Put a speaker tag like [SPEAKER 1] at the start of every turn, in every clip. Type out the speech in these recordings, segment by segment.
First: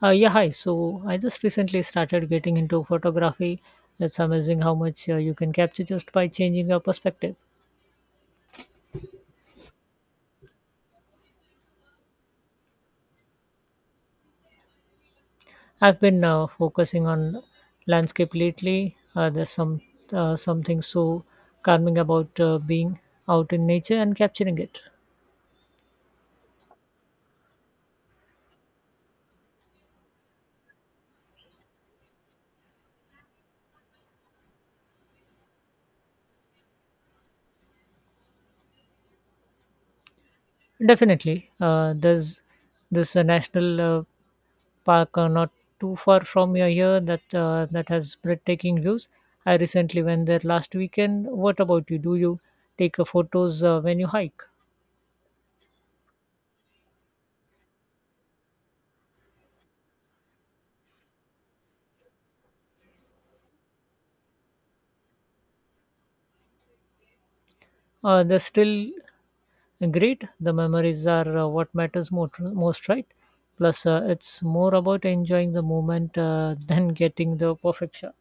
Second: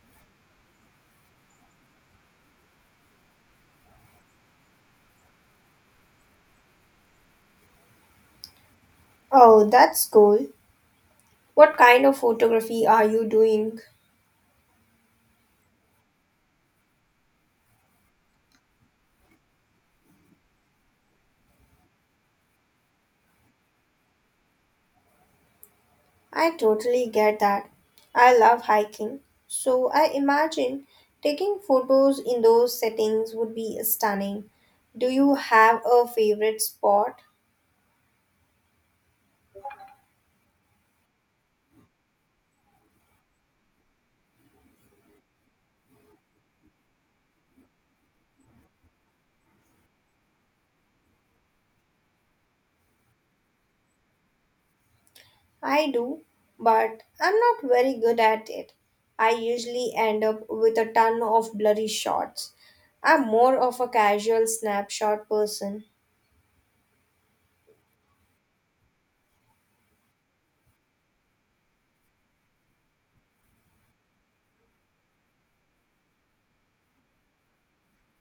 [SPEAKER 1] Yeah, hi. So I just recently started getting into photography. It's amazing how much you can capture just by changing your perspective.
[SPEAKER 2] Oh, that's cool. What kind of photography are you doing?
[SPEAKER 1] I've been focusing on landscape lately. There's some Something so calming about being out in nature and capturing it.
[SPEAKER 2] I totally get that. I love hiking. So I imagine taking photos in those settings would be stunning. Do you have a favorite spot?
[SPEAKER 1] Definitely, there's this national park not too far from your here that has breathtaking views. I recently went there last weekend. What about you? Do you take photos when you hike?
[SPEAKER 2] I do, but I'm not very good at it. I usually end up with a ton of blurry shots. I'm more of a casual snapshot person.
[SPEAKER 1] They're still great. The memories are what matters most, right? Plus, it's more about enjoying the moment than getting the perfect shot.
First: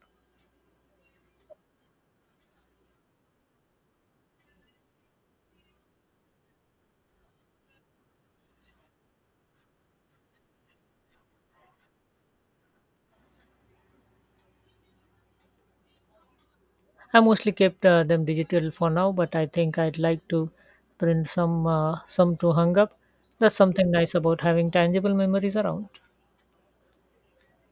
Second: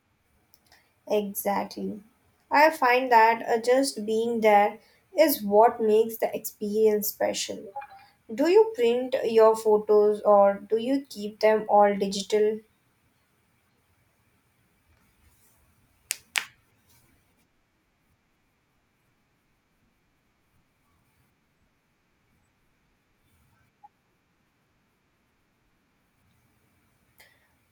[SPEAKER 2] Exactly. I find that just being there is what makes the experience special. Do you print your photos or do you keep them all digital?
[SPEAKER 1] I mostly kept them digital for now, but I think I'd like to print some to hang up. That's something nice about having tangible memories around.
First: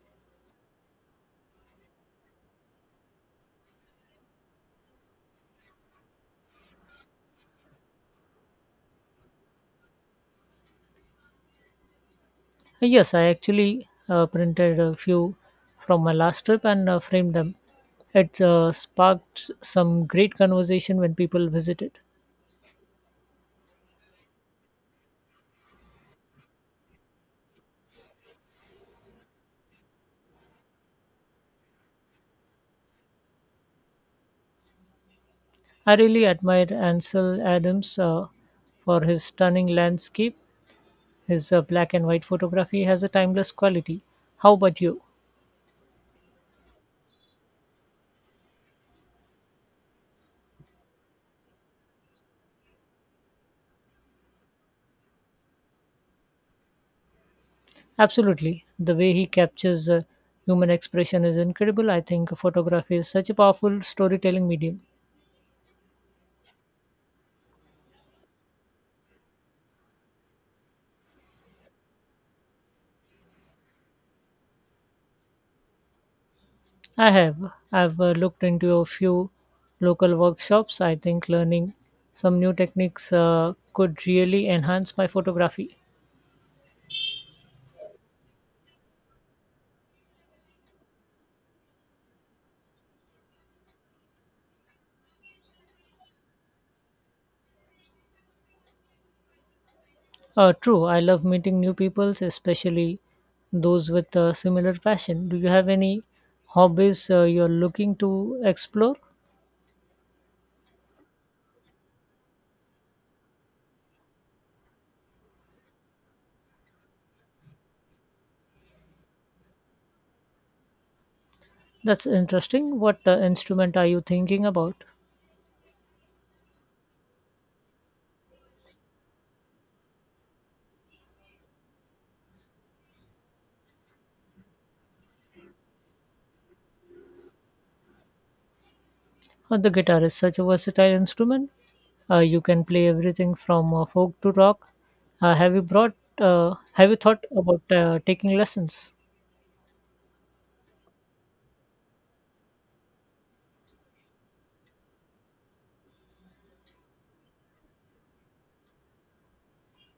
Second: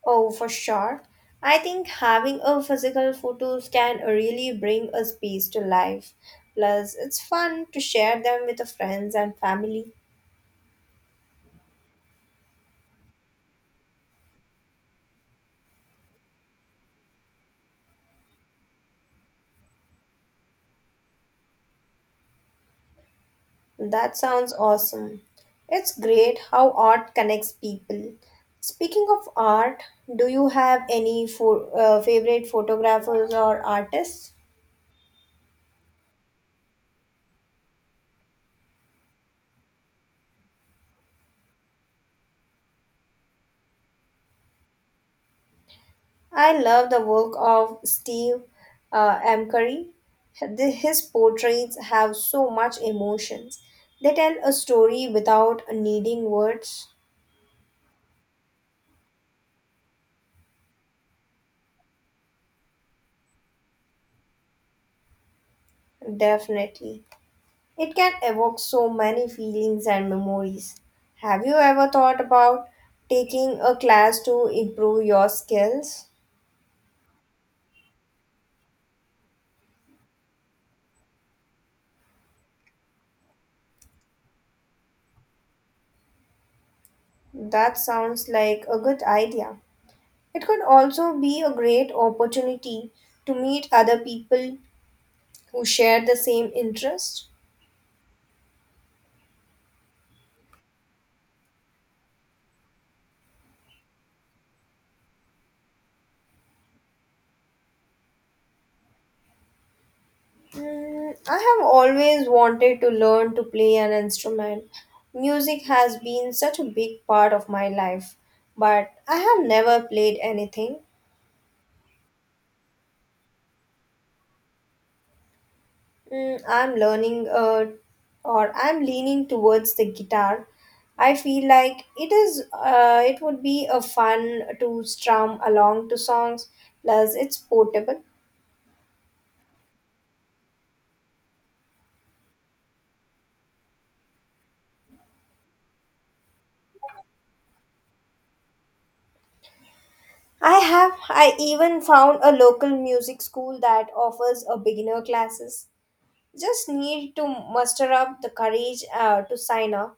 [SPEAKER 2] Oh, for sure. I think having a physical photos can really bring a space to life. Plus, it's fun to share them with the friends and family.
[SPEAKER 1] Yes, I actually printed a few from my last trip and framed them. It sparked some great conversation when people visited.
[SPEAKER 2] That sounds awesome. It's great how art connects people. Speaking of art, do you have any favorite photographers or artists?
[SPEAKER 1] I really admired Ansel Adams for his stunning landscape. His black and white photography has a timeless quality. How about you?
[SPEAKER 2] I love the work of Steve M. Curry. His portraits have so much emotions. They tell a story without needing words.
[SPEAKER 1] Absolutely. The way he captures human expression is incredible. I think photography is such a powerful storytelling medium.
[SPEAKER 2] Definitely. It can evoke so many feelings and memories. Have you ever thought about taking a class to improve your skills?
[SPEAKER 1] I have. I've looked into a few local workshops. I think learning some new techniques could really enhance my photography.
[SPEAKER 2] That sounds like a good idea. It could also be a great opportunity to meet other people who share the same interest.
[SPEAKER 1] True, I love meeting new people, especially those with a similar passion. Do you have any hobbies you're looking to explore?
[SPEAKER 2] Mm, I have always wanted to learn to play an instrument. Music has been such a big part of my life, but I have never played anything.
[SPEAKER 1] That's interesting. What instrument are you thinking about?
[SPEAKER 2] Mm, I'm learning or I'm leaning towards the guitar. I feel like it would be a fun to strum along to songs plus it's portable.
[SPEAKER 1] The guitar is such a versatile instrument. You can play everything from folk to rock. Have you brought? Have you thought about taking lessons?
[SPEAKER 2] I even found a local music school that offers a beginner classes. Just need to muster up the courage to sign up.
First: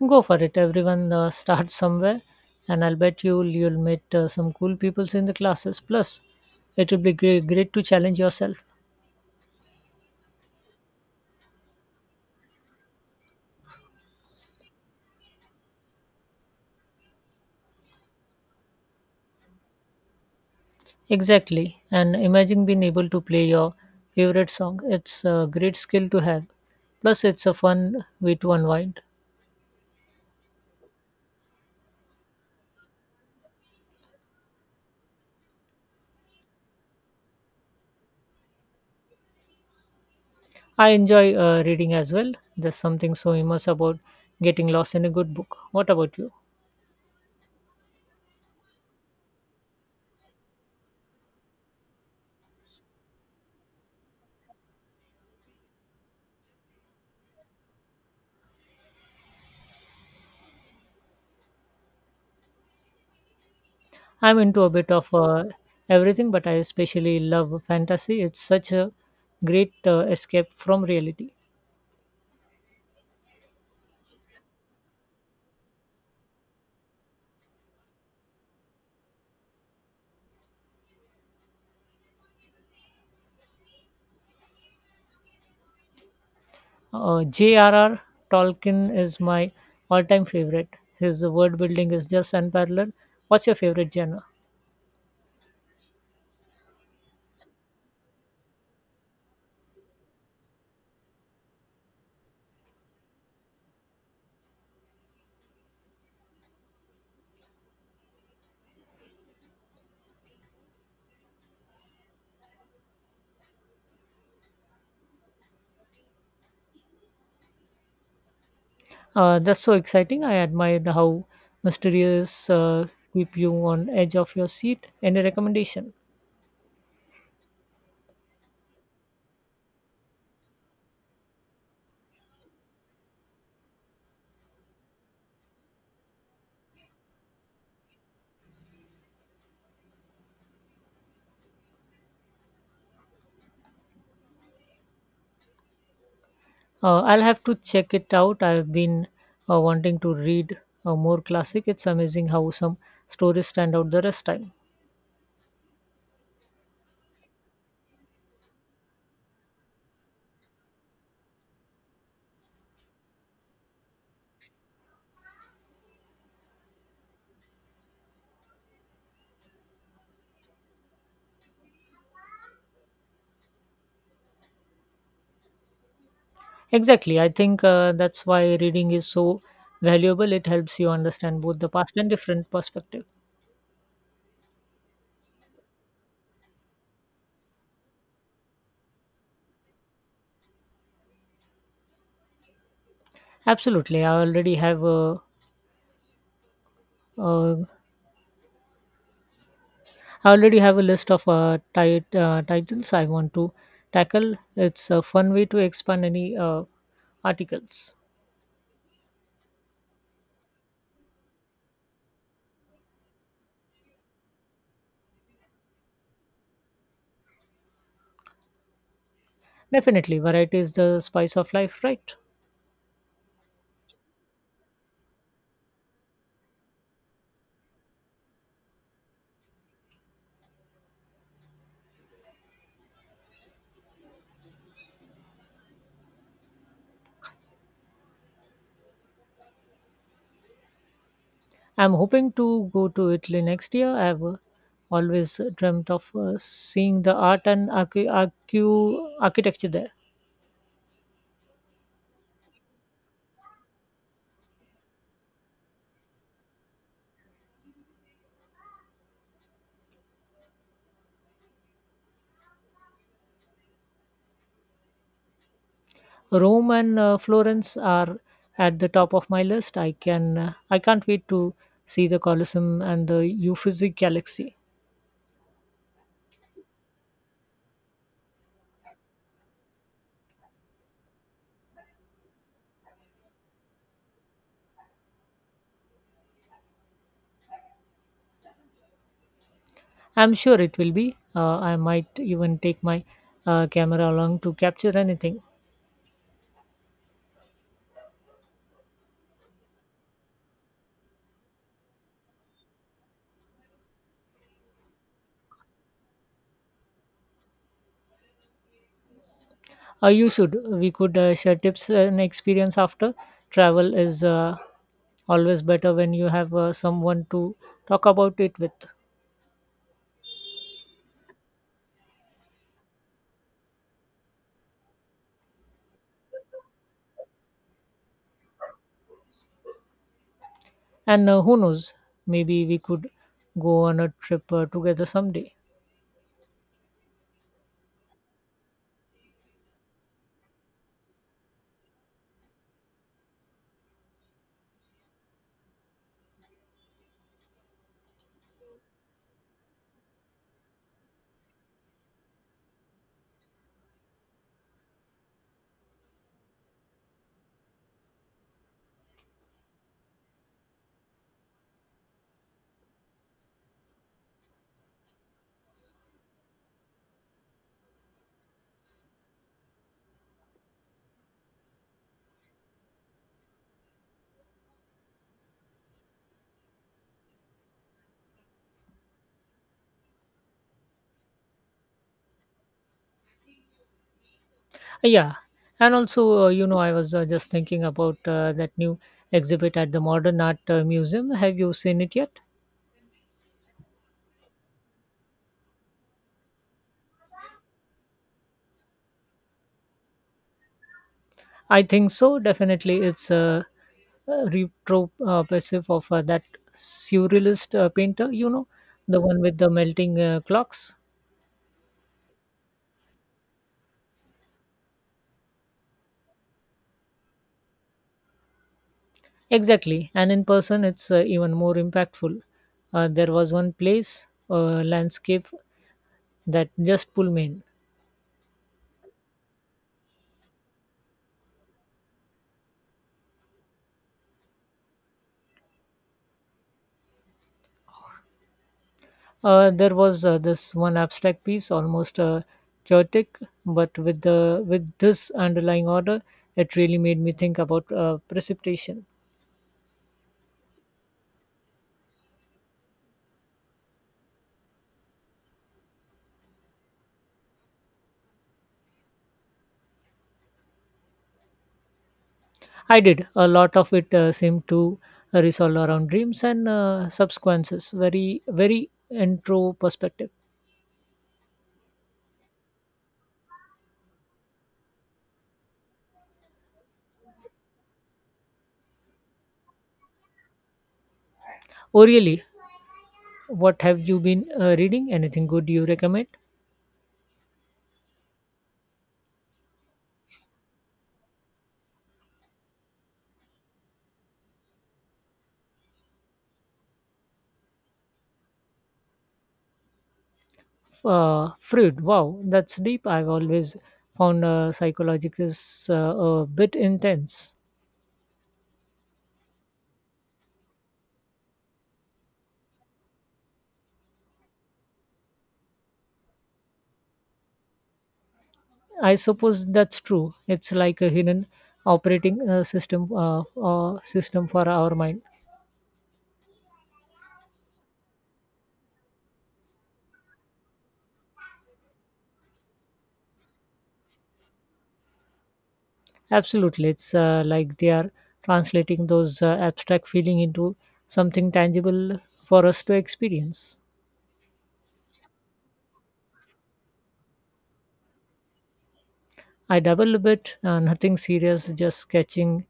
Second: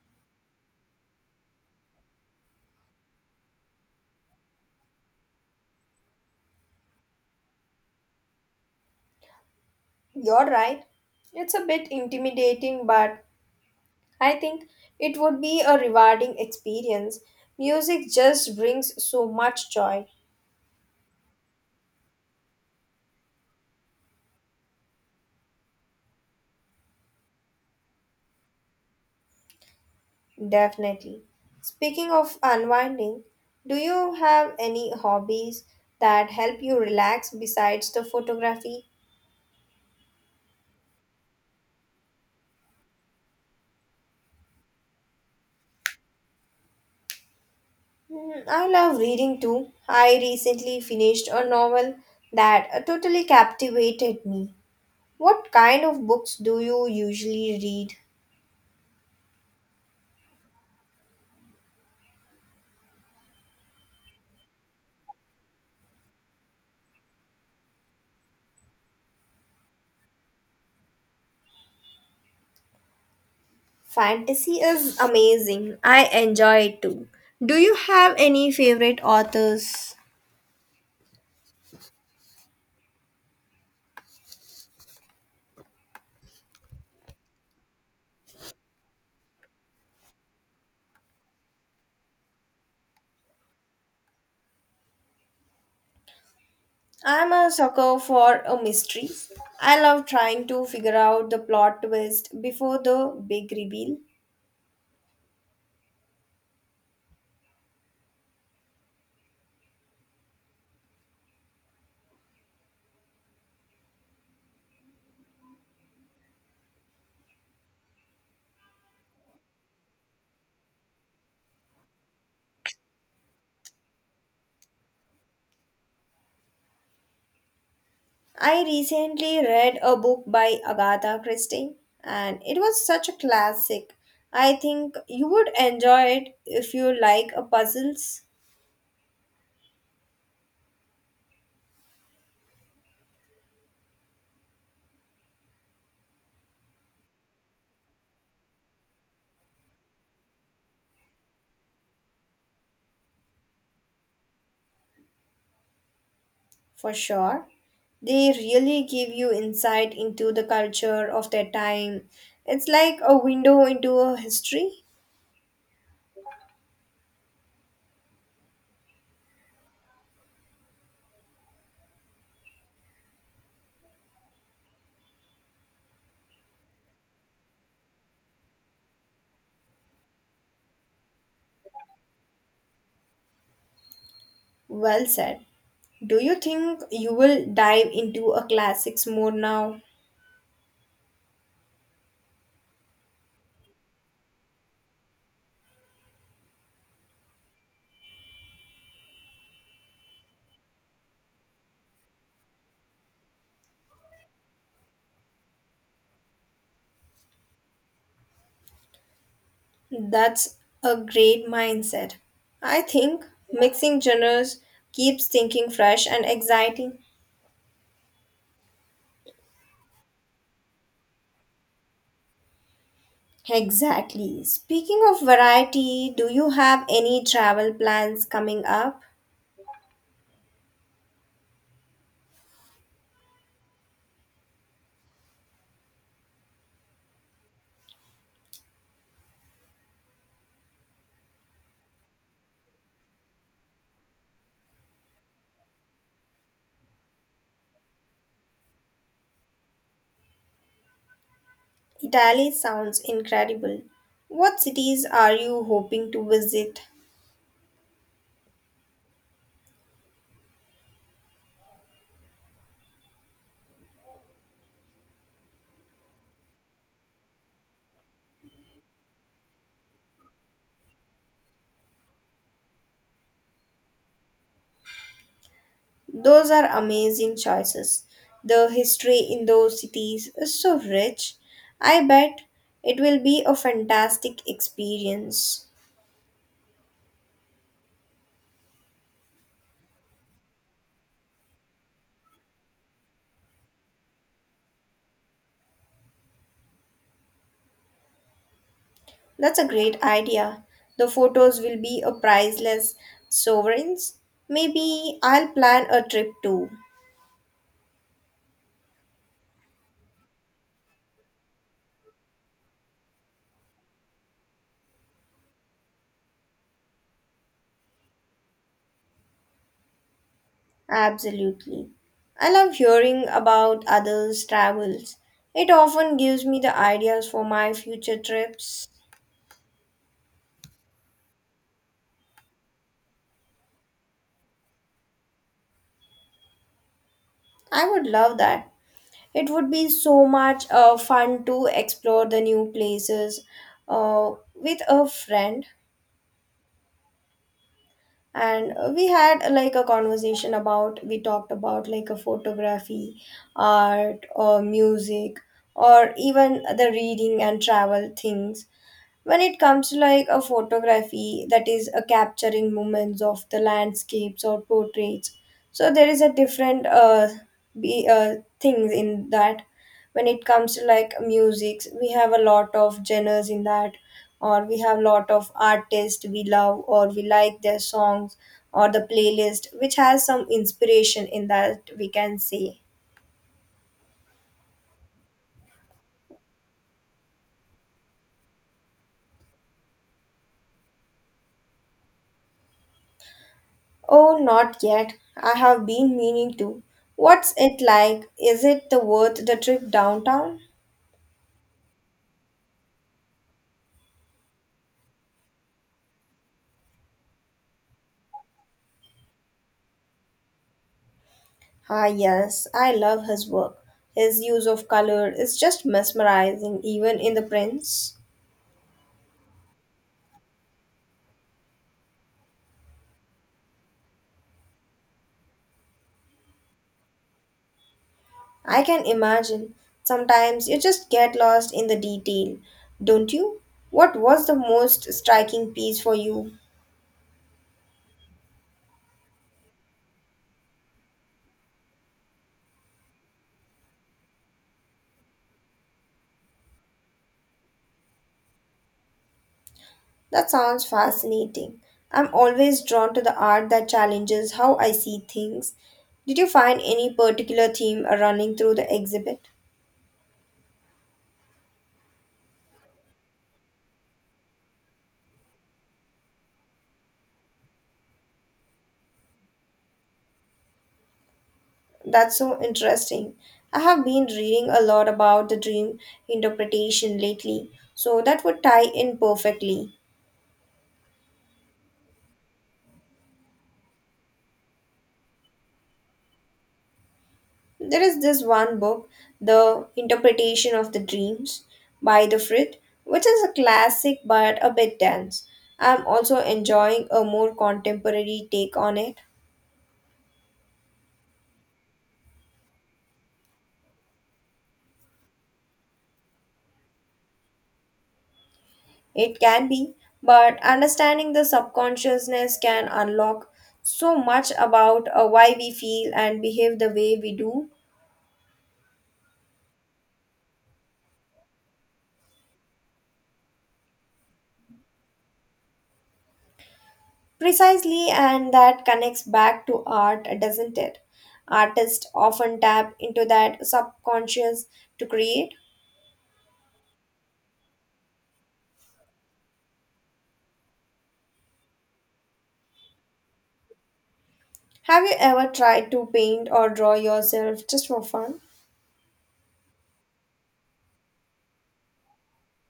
[SPEAKER 1] Go for it. Everyone starts somewhere, and I'll bet you'll meet some cool people in the classes. Plus, it will be great to challenge yourself.
[SPEAKER 2] You're right. It's a bit intimidating but I think it would be a rewarding experience. Music just brings so much joy,
[SPEAKER 1] Exactly, and imagine being able to play your favorite song. It's a great skill to have. Plus, it's a fun way to unwind.
[SPEAKER 2] definitely. Speaking of unwinding, do you have any hobbies that help you relax besides the photography?
[SPEAKER 1] I enjoy reading as well. There's something so immense about getting lost in a good book. What about you?
[SPEAKER 2] Mm, I love reading too. I recently finished a novel that totally captivated me. What kind of books do you usually read?
[SPEAKER 1] I'm into a bit of everything, but I especially love fantasy. It's such a great escape from reality.
[SPEAKER 2] Fantasy is amazing. I enjoy it too. Do you have any favorite authors?
[SPEAKER 1] J.R.R. Tolkien is my all time favorite. His word building is just unparalleled. What's your favorite genre?
[SPEAKER 2] I'm a sucker for a mystery. I love trying to figure out the plot twist before the big reveal.
[SPEAKER 1] That's so exciting. I admired how mysterious keep you on edge of your seat. Any recommendation?
[SPEAKER 2] I recently read a book by Agatha Christie, and it was such a classic. I think you would enjoy it if you like a puzzles.
[SPEAKER 1] I'll have to check it out. I've been wanting to read more classic. It's amazing how some stories stand out the rest time.
[SPEAKER 2] For sure. They really give you insight into the culture of their time. It's like a window into a history.
[SPEAKER 1] Exactly. I think that's why reading is so valuable. It helps you understand both the past and different perspective.
[SPEAKER 2] Well said. Do you think you will dive into a classics more now?
[SPEAKER 1] Absolutely. Uh, I already have a list of titles I want to tackle. It's a fun way to expand any articles.
[SPEAKER 2] That's a great mindset. I think mixing genres keeps thinking fresh and exciting.
[SPEAKER 1] Definitely, variety is the spice of life, right?
[SPEAKER 2] Exactly. Speaking of variety, do you have any travel plans coming up?
[SPEAKER 1] I'm hoping to go to Italy next year. I've always dreamt of seeing the art and architecture there.
[SPEAKER 2] Italy sounds incredible. What cities are you hoping to visit?
[SPEAKER 1] Rome and Florence are at the top of my list. I can't wait to see the Colosseum and the Uffizi Galaxy.
[SPEAKER 2] Those are amazing choices. The history in those cities is so rich. I bet it will be a fantastic experience.
[SPEAKER 1] I'm sure it will be. I might even take my camera along to capture anything.
[SPEAKER 2] That's a great idea. The photos will be a priceless sovereigns. Maybe I'll plan a trip too.
[SPEAKER 1] You should. We could share tips and experience after. Travel is always better when you have someone to talk about it with.
[SPEAKER 2] Absolutely. I love hearing about others' travels. It often gives me the ideas for my future trips.
[SPEAKER 1] And who knows, maybe we could go on a trip together someday.
[SPEAKER 2] I would love that. It would be so much fun to explore the new places with a friend. And we had like a conversation about, we talked about like a photography, art, or music, or even the reading and travel things. When it comes to like a photography, that is a capturing moments of the landscapes or portraits, so there is a different things in that. When it comes to like music, we have a lot of genres in that, or we have a lot of artists we love or we like their songs, or the playlist which has some inspiration in that, we can say.
[SPEAKER 1] Yeah. And also, I was just thinking about that new exhibit at the Modern Art Museum. Have you seen it yet?
[SPEAKER 2] Oh, not yet. I have been meaning to. What's it like? Is it the worth the trip downtown?
[SPEAKER 1] I think so, definitely. It's retro passive of that surrealist painter, you know, the one with the melting clocks.
[SPEAKER 2] Ah, yes, I love his work. His use of color is just mesmerizing, even in the prints.
[SPEAKER 1] Exactly, and in person it's even more impactful. There was one place, landscape, that just pulled me in.
[SPEAKER 2] I can imagine. Sometimes you just get lost in the detail, don't you? What was the most striking piece for you?
[SPEAKER 1] There was This one abstract piece, almost chaotic but with this underlying order. It really made me think about precipitation.
[SPEAKER 2] That sounds fascinating. I'm always drawn to the art that challenges how I see things. Did you find any particular theme running through the exhibit?
[SPEAKER 1] I did. A lot of it seemed to resolve around dreams and subsequences. Very, very intro perspective.
[SPEAKER 2] That's so interesting. I have been reading a lot about the dream interpretation lately, so that would tie in perfectly.
[SPEAKER 1] Orially, what have you been reading? Anything good you recommend?
[SPEAKER 2] There is this one book, The Interpretation of the Dreams by the Frit, which is a classic but a bit dense. I'm also enjoying a more contemporary take on it.
[SPEAKER 1] Freud. Wow, that's deep. I've always found psychological a bit intense.
[SPEAKER 2] It can be, but understanding the subconsciousness can unlock so much about why we feel and behave the way we do.
[SPEAKER 1] I suppose that's true. It's like a hidden operating system for our mind.
[SPEAKER 2] Precisely, and that connects back to art, doesn't it? Artists often tap into that subconscious to create.
[SPEAKER 1] Absolutely. It's like they are translating those abstract feeling into something tangible for us to experience.
[SPEAKER 2] Have you ever tried to paint or draw yourself just for fun?
[SPEAKER 1] I dabble a bit, nothing serious, just sketching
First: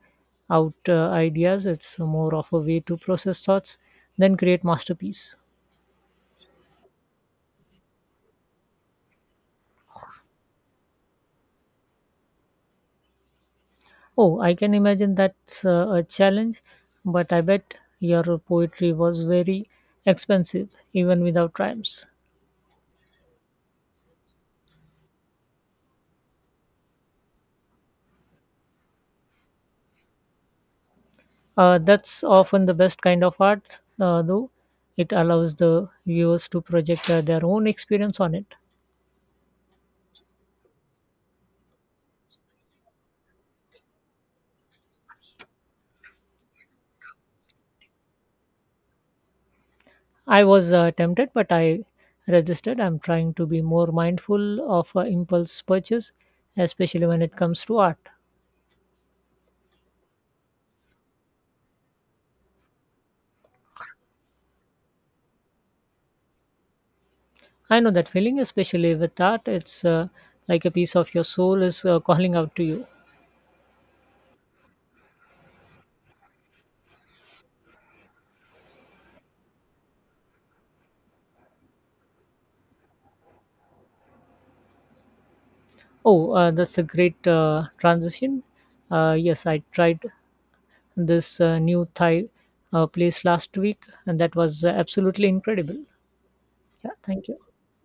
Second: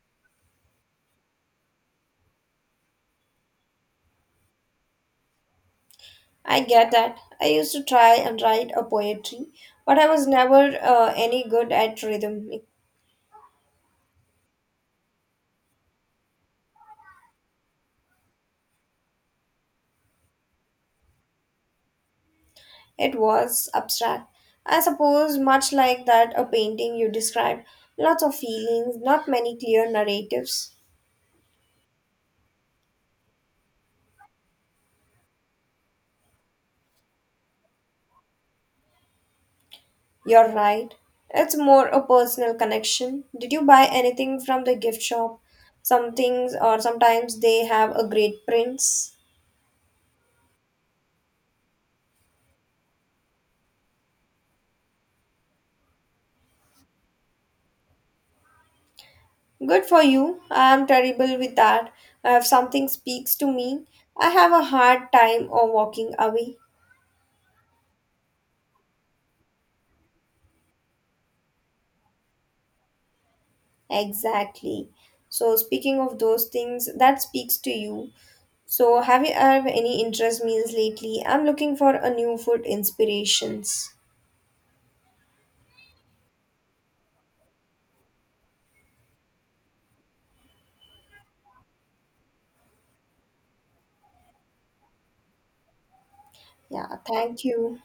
[SPEAKER 1] out ideas. It's more of a way to process thoughts than create masterpiece.
[SPEAKER 2] I get that. I used to try and write a poetry, but I was never any good at rhythm.
[SPEAKER 1] Oh, I can imagine that's a challenge, but I bet your poetry was very expensive even without rhymes.
[SPEAKER 2] It was abstract. I suppose, much like that a painting you described, lots of feelings, not many clear narratives.
[SPEAKER 1] That's often the best kind of art, though. It allows the viewers to project their own experience on it.
[SPEAKER 2] You're right. It's more a personal connection. Did you buy anything from the gift shop? Some things, or sometimes they have a great prints.
[SPEAKER 1] I was tempted, but I resisted. I'm trying to be more mindful of impulse purchase, especially when it comes to art.
[SPEAKER 2] Good for you. I am terrible with that. If something speaks to me, I have a hard time of walking away.
[SPEAKER 1] I know that feeling, especially with art. It's like a piece of your soul is calling out to you.
[SPEAKER 2] Exactly. So, speaking of those things that speaks to you, so, have you have any interest meals lately? I'm looking for a new food inspirations.
[SPEAKER 1] Oh, that's a great transition. Yes, I tried this new Thai place last week, and that was absolutely incredible. Yeah,
[SPEAKER 2] Yeah,
[SPEAKER 1] thank you.
[SPEAKER 2] thank you.